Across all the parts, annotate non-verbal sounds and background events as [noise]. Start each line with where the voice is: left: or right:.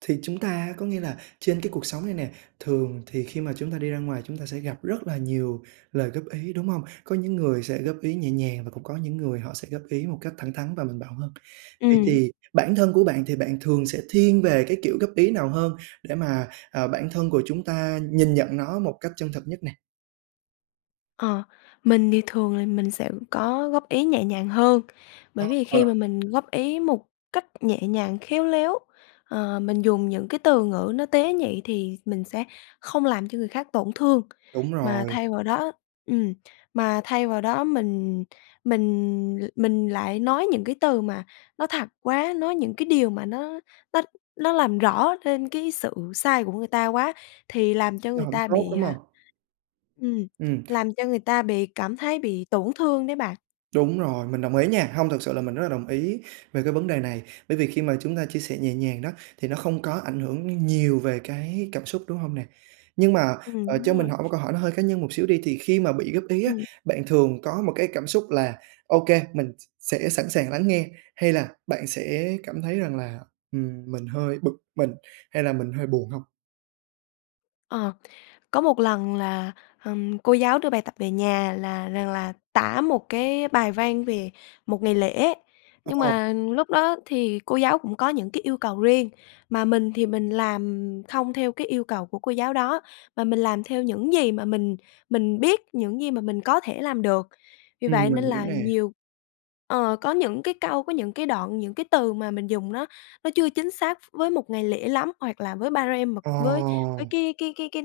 right: Thì chúng ta có nghĩa là trên cái cuộc sống này nè, thường thì khi mà chúng ta đi ra ngoài chúng ta sẽ gặp rất là nhiều lời góp ý, đúng hông? Có những người sẽ góp ý nhẹ nhàng và cũng có những người họ sẽ góp ý một cách thẳng thắn và mạnh bạo hơn. Vậy
left: Ừm.
right: thì bản thân của bạn thì bạn thường sẽ thiên về cái kiểu góp ý nào hơn để mà, ờ, bản thân của chúng ta nhìn nhận nó một cách chân thật nhất nè?
left: Ờ. Mình thì thường là mình sẽ có góp ý nhẹ nhàng hơn.
right: Ơ,
left: Bởi vì khi mà
right: ờ.
left: mình góp ý một cách nhẹ nhàng, khéo léo, ờ, mình dùng những cái từ ngữ nó tế nhị thì mình sẽ không làm cho người khác tổn thương.
right: Đúng
left: Mà
right: rồi.
left: thay vào đó ừm, mà thay vào đó mình mình l mình lại nói những cái từ mà nó thật quá, nói những cái điều mà nó nó nó làm rõ lên cái sự sai của người ta quá thì làm cho
right: Nó
left: người
right: hổng
left: ta
right: tốt,
left: bị,
right: đúng
left: à
right: hông?
left: ừm,
right: Ừm.
left: làm cho người ta bị cảm thấy bị tổn thương đấy bạn.
right: Đúng rồi, mình đồng ý nha, hông, thực sự là mình rất là đồng ý về cái vấn đề này. Bởi vì khi mà chúng ta chia sẻ nhẹ nhàng đó, thì nó không có ảnh hưởng nhiều về cái cảm xúc, đúng hông nè? Nhưng mà,
left: Ừm,
right: ờ,
left: đúng
right: cho mình
left: rồi.
right: hỏi một câu hỏi nó hơi cá nhân một xíu đi, thì khi mà bị góp ý á,
left: Ừm.
right: bạn thường có một cái cảm xúc là ô kê, mình s sẽ sẵn sàng lắng nghe hay là bạn sẽ cảm thấy rằng là, ừm, mình hơi bực mình hay là mình hơi buồn hông?
left: Ờ. Có một lần là, ừm, cô giáo đưa bài tập về nhà là rằng là tả một cái bài văn về một ngày lễ, nhưng
right: Ồ.
left: mà lúc đó thì cô giáo cũng có những cái yêu cầu riêng, mà mình thì mình làm không theo cái yêu cầu của cô giáo đó, mà mình làm theo những gì mà mình mình biết, những gì mà mình có thể làm được. Vì
right: Ừm,
left: vậy nên
right: mình hiểu
left: là
right: nè.
left: nhiều ờ, có những cái câu, có những cái đoạn, những cái từ mà mình dùng nó nó chưa chính xác với một ngày lễ lắm hoặc là với ba-rem mà với với
right: Ồ.
left: cái cái cái cái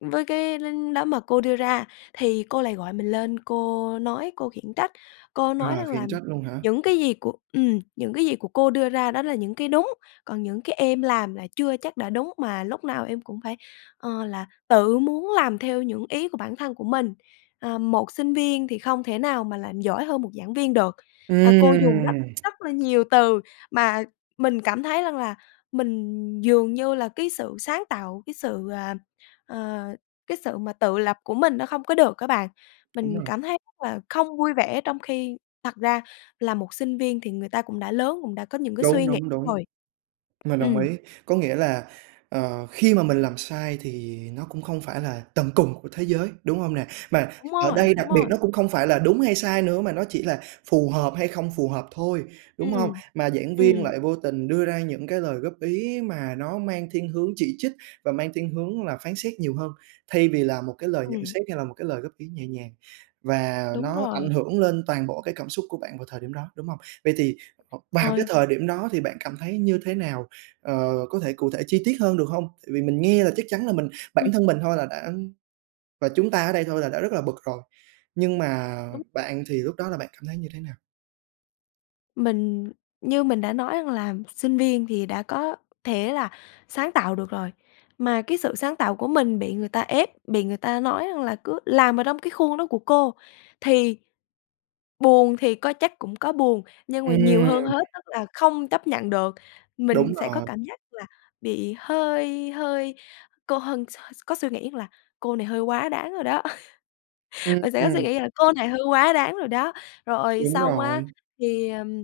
left: với cái đánh đó mà cô đưa ra, thì cô lại gọi mình lên cô nói, cô khiển trách. Cô nói
right: À,
left: rằng là
right: khiển trách luôn hả?
left: "Những cái gì của" ừm, "Những cái gì của cô đưa ra đó là những cái đúng, còn những cái em làm là chưa chắc đã đúng mà lúc nào em cũng phải, ờ, là tự muốn làm theo những ý của bản thân của mình. Ờ, một sinh viên thì không thể nào mà làm giỏi hơn một giảng viên được". Ờ, cô dùng rất
right: Ừm.
left: rất là nhiều từ mà mình cảm thấy rằng là mình dường như là cái sự sáng tạo, cái sự, à, ờ, cái sự mà tự lập của mình nó không có được á bạn.
right: Đúng
left: Mình
right: rồi.
left: cảm thấy r là không vui vẻ, trong khi thật ra là một sinh viên thì người ta cũng đã lớn, cũng đã có những cái suy
right: Đúng,
left: nghĩ
right: đúng, đúng,
left: rồi.
right: mình đồng
left: Ừm.
right: ý. Có nghĩa là, ờ, khi mà mình làm sai thì nó cũng không phải là tận cùng của thế giới, đúng không nè? Mà
left: Đúng
right: ở
left: rồi,
right: đây đặc
left: đúng
right: biệt
left: rồi!
right: nó cũng không phải là đúng hay sai nữa, mà nó chỉ là phù hợp hay không phù hợp thôi, đúng không?
left: Ừm.
right: Mà giảng viên
left: Ừm
right: lại vô tình đưa ra những cái lời góp ý mà nó mang thiên hướng chỉ trích và mang thiên hướng là phán xét nhiều hơn, thay vì là một cái lời nhận
left: Ừm.
right: xét hay là một cái lời góp ý nhẹ nhàng. Và
left: Đúng
right: nó ảnh
left: rồi.
right: hưởng lên toàn bộ cái cảm xúc của bạn vào thời điểm đó, đúng không? Vậy thì, ờ, vào cái
left: Ơi.
right: thời điểm đó thì bạn cảm thấy như thế nào, ờ, có thể cụ thể chi tiết hơn được hông? Tại vì mình nghe là chắc chắn là mình
left: Ừm.
right: bản thân mình thôi là đã và chúng ta ở đây thôi là đã rất là bực rồi, nhưng mà
left: Đúng.
right: bạn thì lúc đó là bạn cảm thấy như thế nào?
left: Mình như mình đã nói rằng là sinh viên thì đã có thể là sáng tạo được rồi. Mà cái sự sáng tạo của mình bị người ta ép, bị người ta nói rằng là cứ làm ở trong cái khuôn đó của cô thì buồn thì có, chắc cũng có buồn, nhưng mà nhiều
right: Ừm.
left: hơn hết tức là không chấp nhận được. Mình
right: Đúng
left: sẽ có
right: rồi.
left: cảm giác là bị hơi hơi cô hân s s có suy nghĩ rằng là "Cô này hơi quá đáng rồi đó", [laughs] mình sẽ có suy
right: Ừm.
left: nghĩ là "Cô này hơi quá đáng rồi đó". Rồi
right: Đúng
left: xong á
right: rồi.
left: thì, ừm,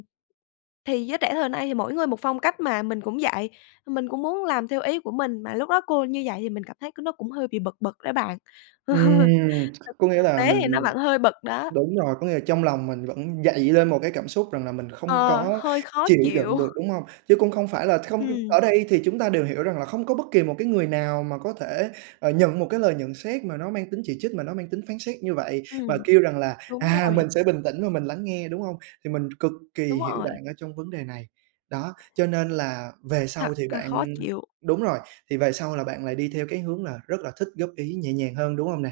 left: thì giới trẻ thời nay thì mỗi người một phong cách mà, mình cũng vậy, mình cũng muốn làm theo ý của mình, mà lúc đó cô như vậy thì mình cảm thấy c nó cũng hơi bị bực bực đó bạn. [laughs] Thực
right: Ừm. Có nghĩa
left: thực
right: là
left: tế thì nó
right: mình
left: vẫn hơi bực đó.
right: đúng rồi, có nghĩa là trong lòng mình vẫn dậy lên một cái cảm xúc rằng là mình không
left: Ờ,
right: có
left: hơi khó
right: chịu đựng
left: chịu.
right: được, đúng không? Chứ cũng không phải là không
left: Ừm.
right: ở đây thì chúng ta đều hiểu rằng là không có bất kỳ một cái người nào mà có thể, ờ, nhận một cái lời nhận xét mà nó mang tính chỉ trích, mà nó mang tính phán xét như vậy, và
left: Ừm,
right: kêu rằng là
left: đúng
right: "À,
left: rồi.
right: mình sẽ bình tĩnh và mình lắng nghe", đúng không? Thì mình cực kỳ
left: Đúng
right: hiểu
left: rồi.
right: bạn ở trong vấn đề này. Đó, cho nên là về
left: Thật
right: sau thì
left: ca khó
right: bạn
left: chịu!
right: đúng rồi, thì về sau là bạn lại đi theo cái hướng là rất là thích góp ý nhẹ nhàng hơn, đúng không nè?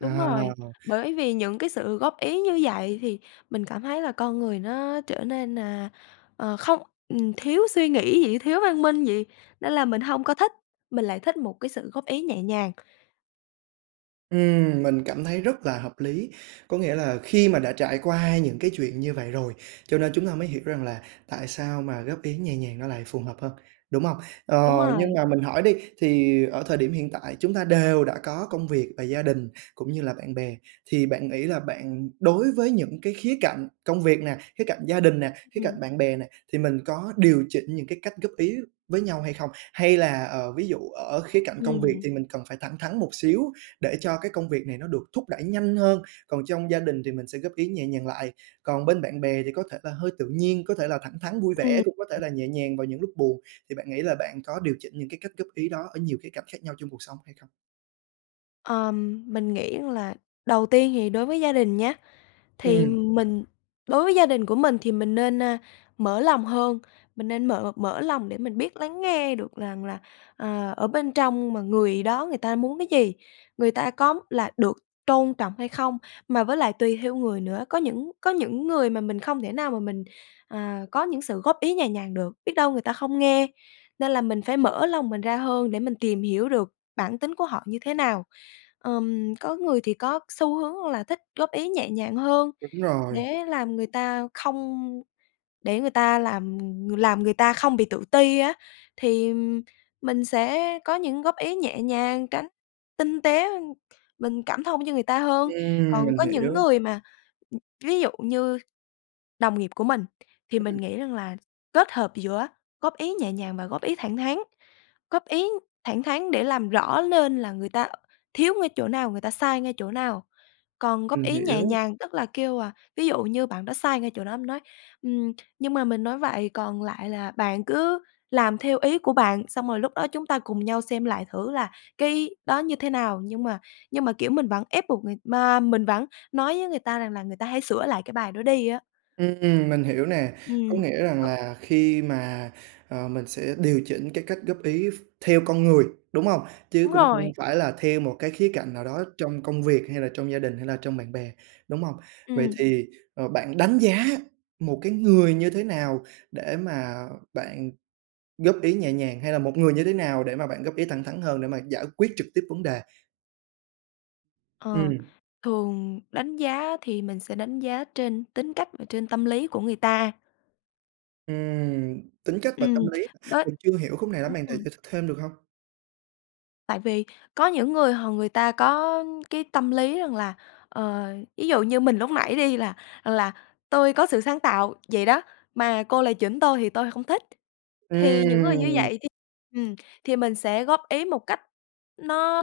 left: Đúng rồi, bởi vì những cái sự góp ý như vậy thì mình cảm thấy là con người nó trở nên, à, ờ, không ừm, thiếu suy nghĩ vậy, thiếu văn minh vậy, nên là mình hông có thích, mình lại thích một cái sự góp ý nhẹ nhàng.
right: Ừm, mình cảm thấy rất là hợp lý, có nghĩa là khi mà đã trải qua những cái chuyện như vậy rồi, cho nên chúng ta mới hiểu rằng là tại sao mà góp ý nhẹ nhàng nó lại phù hợp hơn, đúng không? Ờ,
left: Đúng
right: nhưng
left: rồi.
right: mà mình hỏi đi thì ở thời điểm hiện tại chúng ta đều đã có công việc và gia đình cũng như là bạn bè thì bạn nghĩ là bạn đối với những cái khía cạnh công việc nè, khía cạnh gia đình nè, khía cạnh
left: Ừm.
right: bạn bè này thì mình có điều chỉnh những cái cách góp ý với nhau hay không? Hay là, ờ, ví dụ ở khía cạnh công việc
left: Ừm.
right: thì mình cần phải thẳng thắn một xíu để cho cái công việc này nó được thúc đẩy nhanh hơn, còn trong gia đình thì mình sẽ góp ý nhẹ nhàng lại, còn bên bạn bè thì có thể là hơi tự nhiên, có thể là thẳng thắn vui
left: Ừm.
right: vẻ, cũng có thể là nhẹ nhàng vào những lúc buồn thì bạn nghĩ là bạn có điều chỉnh những cái cách góp ý đó ở nhiều khía cạnh khác nhau trong cuộc sống hay không?
left: Ờm, mình nghĩ rằng là đầu tiên thì đối với gia đình nhá, thì
right: Ừm.
left: mình đối với gia đình của mình thì mình nên, a, mở lòng hơn, mình nên mở mở lòng để mình biết lắng nghe được rằng là, à, ở bên trong mà người đó người ta muốn cái gì, người ta có là được tôn trọng hay không. Mà với lại tùy theo người nữa, có những có những người mà mình không thể nào mà mình, à, có những sự góp ý nhẹ nhàng được, biết đâu người ta không nghe, nên là mình phải mở lòng mình ra hơn để mình tìm hiểu được bản tính của họ như thế nào. Ừm, có người thì có xu hướng là thích góp ý nhẹ nhàng hơn
right: Đúng rồi.
left: để làm người ta không để người ta làm làm người ta không bị tự ti á, thì mình sẽ có những góp ý nhẹ nhàng tránh tinh tế, mình cảm thông cho người ta hơn.
right: Ừm,
left: Còn
right: mình
left: có những
right: hiểu.
left: người mà ừm, ví dụ như đồng nghiệp của mình thì mình
right: Ừm.
left: nghĩ rằng là kết hợp giữa góp ý nhẹ nhàng và góp ý thẳng thắn, góp ý thẳng thắn để làm rõ nên là người ta thiếu ngay chỗ nào, người ta sai ngay chỗ nào còn góp
right: Mình
left: ý nhẹ
right: hiểu.
left: nhàng tức là kêu, à, ví dụ như bạn đó sai ngay chỗ đó, em nói: "Ừm, nhưng mà mình nói vậy còn lại là bạn cứ làm theo ý của bạn xong rồi lúc đó chúng ta cùng nhau xem lại thử là cái đó như thế nào." Nhưng mà nhưng mà, kiểu, mình vẫn ép buộc người mà mình vẫn nói với người ta rằng là người ta hãy sửa lại cái bài đó đi á.
right: Ừm, mình hiểu nè. Có
left: Ừm.
right: nghĩa rằng là khi mà ờ, mình sẽ điều chỉnh cái cách góp ý ph theo con người đúng không? Chứ
left: Đúng
right: cũng
left: rồi.
right: không phải là theo một cái khía cạnh nào đó trong công việc hay là trong gia đình hay là trong bạn bè, đúng không? Vậy
left: Ừm.
right: thì, ờ, bạn đánh giá một cái người như thế nào để mà bạn góp ý nhẹ nhàng hay là một người như thế nào để mà bạn góp ý thẳng thắn hơn để mà giải quyết trực tiếp vấn đề?
left: Ờ.
right: Ừm.
left: Thường đánh giá thì mình sẽ đánh giá trên tính cách và trên tâm lý của người ta.
right: Ừm, tính cách và
left: Ừm,
right: tâm lý hả?
left: bết
right: Mình chưa hiểu khúc này lắm, bạn thể [unintelligible]
left: [unintelligible]
right: thích thêm được hông?
left: Tại vì có những người h người ta có cái tâm lý rằng là, ờ, ví dụ như mình lúc nãy đi, là rằng là "tôi có sự sáng tạo vậy đó, mà cô lại chỉnh tôi thì tôi không thích". Thì những người như
right: Ừm!
left: vậy thì ừm, thì mình sẽ góp ý một cách nó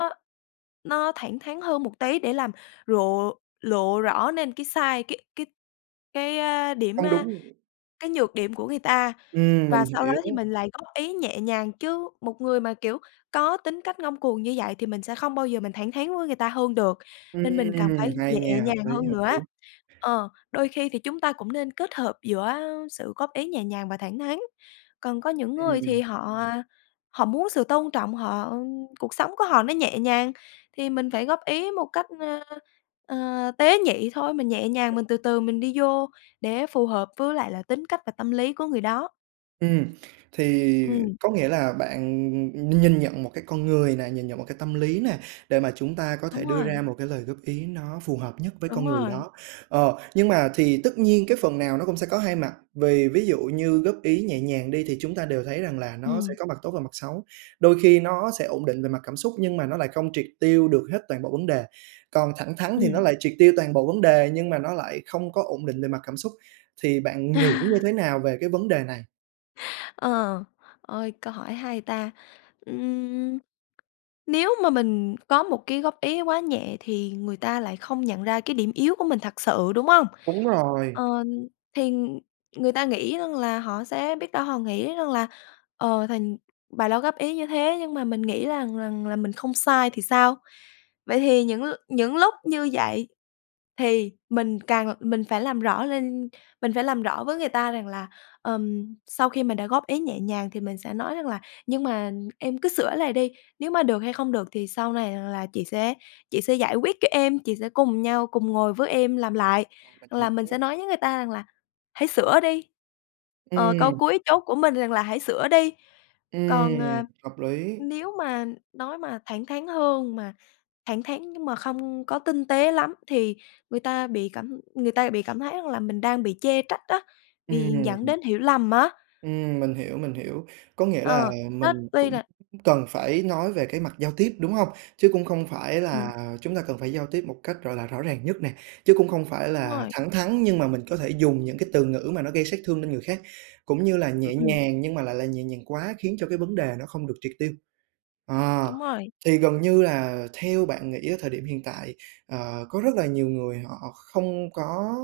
left: nó thẳng thắn hơn một tí để làm rộ lộ rõ lên cái sai, cái cái cái, a, điểm,
right: Không
left: a
right: đúng.
left: cái nhược điểm của người ta,
right: Ừm,
left: và
right: mình
left: sau đó thì
right: hiểu.
left: mình lại góp ý nhẹ nhàng. Chứ một người mà, kiểu, có tính cách ngông cuồng như vậy thì mình sẽ không bao giờ mình thẳng thắn với người ta hơn được, nên mình cần
right: Ừm,
left: phải
right: hay
left: nhẹ
right: nha, hợp
left: nhàng hơn
right: lý, hợp
left: nữa.
right: lý.
left: Ờ, đôi khi thì chúng ta cũng nên kết hợp giữa, ơ, sự góp ý nhẹ nhàng và thẳng thắn. Còn có những người thì
right: Ừm.
left: họ, a, họ muốn sự tôn trọng, họ cuộc sống của họ nó nhẹ nhàng thì mình phải góp ý một cách, ơ, ờ, tế nhị thôi, mình nhẹ nhàng,
right: [unintelligible]
left: mình từ từ mình đi vô để phù hợp với lại là tính cách và tâm lý của người đó.
right: Ừm, thì
left: Ừm.
right: có nghĩa là bạn, ừm, nhìn nhận một cái con người nè, nhìn nhận một cái tâm lý nè, để mà chúng ta có thể
left: Đúng
right: đưa
left: rồi.
right: ra một cái lời góp ý nó phù hợp nhất với
left: Đúng
right: con người
left: rồi.
right: đó. Ờ, nhưng mà thì tất nhiên cái phần nào nó cũng sẽ có hai mặt, vì ví dụ như góp ý nhẹ nhàng đi, thì chúng ta đều thấy rằng là nó sẽ
left: Ừm.
right: có mặt tốt và mặt xấu. Đôi khi nó sẽ ổn định về mặt cảm xúc nhưng mà nó lại không triệt tiêu được hết toàn bộ vấn đề, còn thẳng thắn thì
left: Ừm.
right: nó lại triệt tiêu toàn bộ vấn đề nhưng mà nó lại không có ổn định về mặt cảm xúc. Thì bạn nghĩ như thế
left: [laughs]
right: nào về cái vấn đề này?
left: Ờ, ôi, câu hỏi hay ta! Ưm, nếu mà mình có một cái góp ý quá nhẹ thì người ta lại không nhận ra cái điểm yếu của mình thật sự, đúng hông?
right: Đúng rồi.
left: Ờ, thì người ta nghĩ rằng là họ sẽ biết đâu họ nghĩ rằng là, ờ, thành bà đó góp ý như thế nhưng mà mình nghĩ là rằng là "Mình không sai thì sao?" Vậy thì những l những lúc như vậy thì mình càng l mình phải làm rõ lên, mình phải làm rõ với người ta rằng là, ờm, sau khi mình đã góp ý nhẹ nhàng thì mình sẽ nói rằng là "Nhưng mà em cứ sửa lại đi, nếu mà được hay không được thì sau này rằng là chị sẽ chị sẽ giải quyết cho em, chị sẽ cùng nhau cùng ngồi với em làm lại".
right: À, mình
left: Hoặc là mình sẽ
right: hiểu.
left: nói với người ta rằng là "Hãy sửa đi", ờ, câu
right: Ừm.
left: cuối chốt của mình rằng là "Hãy sửa đi". Còn, à,
right: Ừm, hợp lý.
left: nếu mà nói mà thẳng thắn hơn, mà thẳng thắn nhưng mà không có tinh tế lắm, thì người ta bị cảm người ta bị cảm thấy rằng là mình đang bị chê trách á, bị dẫn
right: Ừm.
left: đến hiểu lầm á.
right: Ừm, mình hiểu, mình hiểu, có nghĩa là
left: Ờ, nó
right: mình
left: tuy
right: cũng
left: là
right: c cần phải nói về cái mặt giao tiếp, đúng hông? Chứ cũng không phải
left: Ừm.
right: là chúng ta cần phải giao tiếp một cách, gọi là, rõ ràng nhất nè, chứ cũng không phải
left: Đúng
right: là
left: rồi.
right: thẳng thắn, nhưng mà mình có thể dùng những cái từ ngữ mà nó gây sát thương lên người khác, cũng như là
left: Ưm,
right: nhẹ
left: ừm.
right: nhàng nhưng mà lại là nhẹ nhàng quá khiến cho cái vấn đề nó không được triệt tiêu. Ờ,
left: Đúng rồi.
right: thì gần như là theo bạn nghĩ ở thời điểm hiện tại, ờ, có rất là nhiều người họ không có,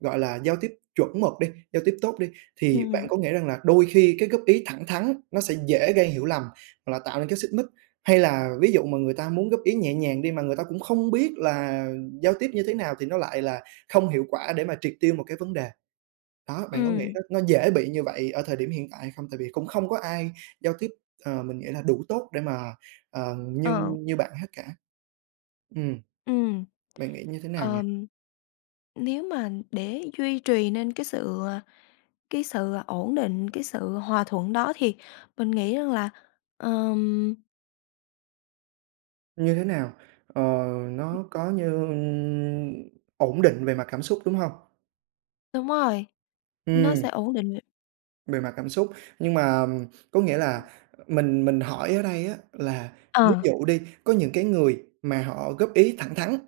right: gọi là, giao tiếp chuẩn mực đi, giao tiếp tốt đi, thì bạn
left: Ừm.
right: có nghĩ rằng là đôi khi cái góp ý thẳng thắn nó sẽ dễ gây hiểu lầm hoặc là tạo nên cái xích mích? Hay là ví dụ mà người ta muốn góp ý nhẹ nhàng đi, mà người ta cũng không biết là giao tiếp như thế nào, thì nó lại là không hiệu quả để mà triệt tiêu một cái vấn đề? Đó, bạn có nghĩ
left: Ừm.
right: nó nó dễ bị như vậy ở thời điểm hiện tại hay không? Tại vì cũng không có ai giao tiếp, ờ, mình nghĩ là đủ tốt để mà, ờm,
left: Ờ.
right: nhưng như bạn hết cả. Ừm,
left: Ừm.
right: bạn nghĩ như thế nào nhỉ?
left: Ờm, nếu mà để duy trì nên cái sự, à, cái sự, à, ổn định, cái sự hòa thuận đó thì mình nghĩ rằng là, ờm
right: Như thế nào? Ờ, nó có như ổn định về mặt cảm xúc, đúng hông?
left: Đúng rồi, nó
right: Ừm.
left: sẽ ổn định. [unintelligible]
right: Về mặt cảm xúc nhưng mà, ờm, có nghĩa là
left: Ừm.
right: mình mình hỏi ở đây á là ví
left: Ờ.
right: dụ đi, có những cái người mà họ góp ý thẳng thắn,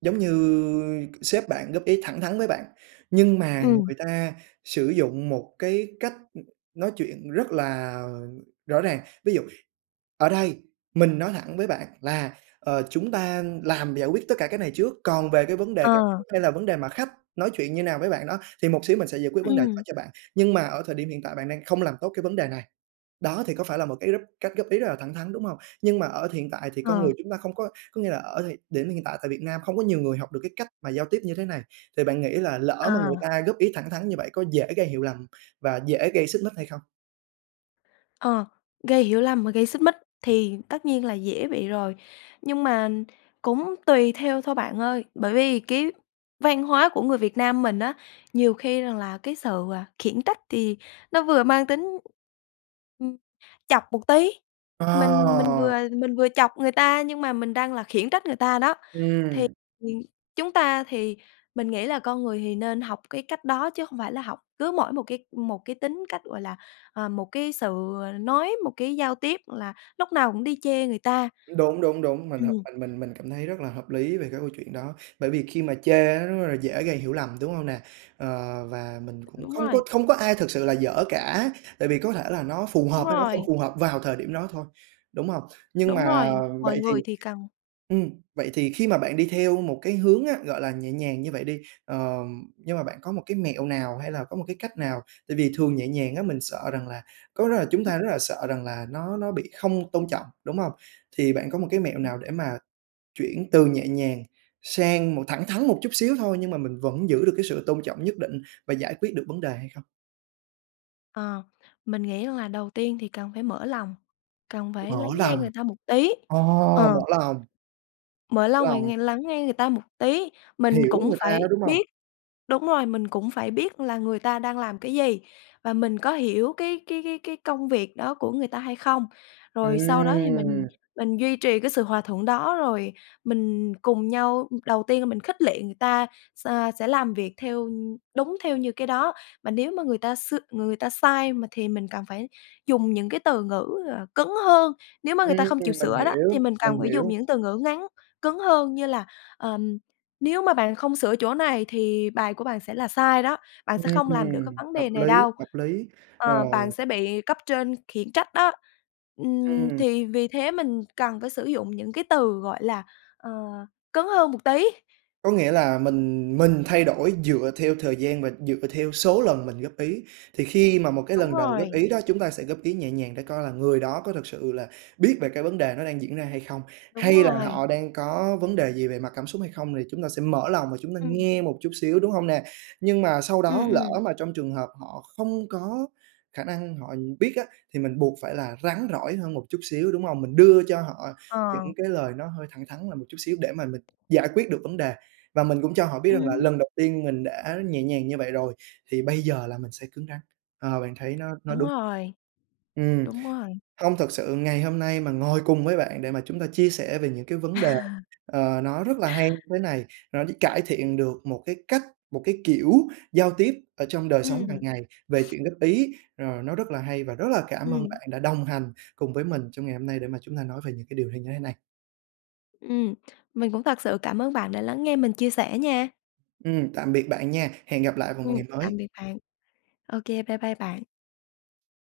right: giống như sếp bạn góp ý thẳng thắn với bạn nhưng mà
left: Ừm.
right: người ta sử dụng một cái cách nói chuyện rất là rõ ràng. Ví dụ "Ở đây mình nói thẳng với bạn là, ờ, chúng ta làm giải quyết tất cả cái này trước. Còn về cái vấn đề cảm
left: Ờ.
right: xúc hay là vấn đề mà khách nói chuyện như thế nào với bạn đó thì một xíu mình sẽ giải quyết vấn đề đó
left: Ừm.
right: cho bạn. Nhưng mà ở thời điểm hiện tại bạn đang không làm tốt cái vấn đề này." Đó, thì có phải là một cái góp cách góp ý rất là thẳng thắn, đúng hông? Nhưng mà ở hiện tại thì con
left: Ờ.
right: người chúng ta không có có nghĩa là ở thời điểm hiện tại tại Việt Nam không có nhiều người học được cái cách mà giao tiếp như thế này, thì bạn nghĩ là lỡ mà người
left: À.
right: ta góp ý thẳng thắn như vậy có dễ gây hiểu lầm và dễ gây xích mích hay không?
left: Ờ, gây hiểu lầm và gây xích mích thì tất nhiên là dễ bị rồi. Nhưng mà cũng tùy theo thôi bạn ơi, bởi vì cái văn hóa của người Việt Nam mình á, nhiều khi rằng là cái sự, à, khiển trách thì nó vừa mang tính, ừm, chọc một tí, mình mình vừa
right: Ờ!
left: mình vừa chọc người ta nhưng mà mình đang là khiển trách người ta đó. Thì
right: Ừm.
left: chúng ta thì mình nghĩ là con người thì nên học cái cách đó chứ hông phải là học cứ mỗi một cái một cái tính cách, gọi là, ờ, một cái sự, ờ, nói, một cái giao tiếp, gọi là, lúc nào cũng đi chê người ta.
right: Đúng, đúng, đúng, mình hợp
left: Ừm.
right: mình mình cảm thấy rất là hợp lý về cái câu chuyện đó. Bởi vì khi mà chê á rất rất là dễ gây hiểu lầm, đúng hông nè? Ờ, và mình cũng
left: Đúng
right: không có
left: rồi.
right: không có ai thực sự là dở cả. Tại vì có thể là nó phù
left: Đúng
right: hợp hay nó không
left: rồi.
right: phù hợp vào thời điểm đó thôi, đúng hông? Nhưng
left: Đúng
right: mà
left: rồi, mọi
right: vậy thì
left: người thì cần.
right: ừm, vậy thì khi mà bạn đi theo một cái hướng á, gọi là, nhẹ nhàng như vậy đi, ờm, nhưng mà bạn có một cái mẹo nào hay là có một cái cách nào? Tại vì thường nhẹ nhàng á mình sợ rằng là có đó là chúng
left: Ừm.
right: ta rất là sợ rằng là nó nó bị không tôn trọng, đúng hông? Thì bạn có một cái mẹo
left: Ừm.
right: nào để mà chuyển từ nhẹ nhàng sang một thẳng thắn một chút xíu thôi nhưng mà mình vẫn giữ được cái sự tôn trọng nhất định và giải quyết được vấn đề hay không?
left: Ờ, mình nghĩ là đầu tiên thì cần phải mở lòng, cần phải
right: Mở
left: lắng nghe
right: lòng.
left: người ta một tí,
right: Ồ, mở
left: ờ.
right: lòng!
left: Mở lòng và
right: Lòng.
left: nghe lắng nghe người ta một tí. Mình
right: Hiểu
left: cũng
right: người ta đó,
left: phải
right: đúng hông?
left: biết đúng rồi, mình cũng phải biết là người ta đang làm cái gì và mình có hiểu cái cái cái cái công việc đó của người ta hay không. Rồi sau đó, thì mình
right: Ừm.
left: mình duy trì cái sự hòa thuận đó, rồi mình cùng nhau đầu tiên là mình khích lệ người ta, s sẽ làm việc theo đúng theo như cái đó. Mà nếu mà người ta s người ta sai, mình thì mình cần phải dùng những cái từ ngữ, ờ, cứng hơn. Nếu mà người ta
right: Ừm,
left: không chịu
right: mình
left: sửa đó, thì
right: hiểu,
left: mình
right: mình
left: cần phải dùng
right: hiểu.
left: những từ ngữ ngắn, cứng hơn, như là, ờm, "nếu mà bạn không sửa chỗ này thì bài của bạn sẽ là sai đó, bạn sẽ không làm được cái
right: Ừm,
left: vấn
right: hợp
left: đề này
right: lý,
left: đâu",
right: hợp lý, ờ.
left: ờ, "bạn sẽ bị cấp trên khiển trách đó", ừm,
right: Ừm.
left: thì vì thế mình cần phải sử dụng những cái từ, gọi là, ờ, cứng hơn một tí.
right: Có nghĩa là mình mình thay đổi dựa theo thời gian và dựa theo số lần mình góp ý. Thì khi mà một cái
left: Đúng
right: lần đầu góp
left: rồi.
right: ý đó, chúng ta sẽ góp ý nhẹ nhàng để coi là người đó có thực sự là biết về cái vấn đề nó đang diễn ra hay không,
left: Đúng
right: hay là
left: rồi.
right: họ đang có vấn đề gì về mặt cảm xúc hay không, thì chúng ta sẽ mở lòng và chúng ta
left: Ừm.
right: nghe một chút xíu, đúng hông nè? Nhưng mà sau
left: Ừm,
right: đó, lỡ
left: ừm.
right: mà trong trường hợp họ không có khả năng họ biết á, thì mình buộc phải là rắn rỏi hơn một chút xíu, đúng hông? Mình đưa cho họ
left: Ờ.
right: những cái lời nó hơi thẳng thắn là một chút xíu để mà mình giải quyết được vấn đề. Và mình cũng cho họ biết rằng là
left: Ừm.
right: lần đầu tiên mình đã nhẹ nhàng như vậy rồi thì bây giờ là mình sẽ cứng rắn. Ờ, bạn thấy nó nó
left: Đúng
right: đúng.
left: rồi.
right: Ừm,
left: Đúng rồi.
right: hông, thực sự ngày hôm nay mà ngồi cùng với bạn để mà chúng ta chia sẻ về những cái vấn đề,
left: [laughs]
right: ờ, nó rất là hay thế này, rồi nó cải thiện được một cái cách, một cái kiểu giao tiếp ở trong đời sống hàng
left: Ừm.
right: ngày về chuyện góp ý, ờ, nó rất là hay. Và rất là cảm ơn
left: Ừm.
right: bạn đã đồng hành cùng với mình trong ngày hôm nay để mà chúng ta nói về những cái điều hay như thế này.
left: Ừm, mình cũng thật sự cảm ơn bạn đã lắng nghe mình chia sẻ nha.
right: Ừm, tạm biệt bạn nha. Hẹn gặp lại vào một
left: Ừm,
right: ngày
left: tạm
right: mới.
left: biệt bạn. OK, bye bye bạn.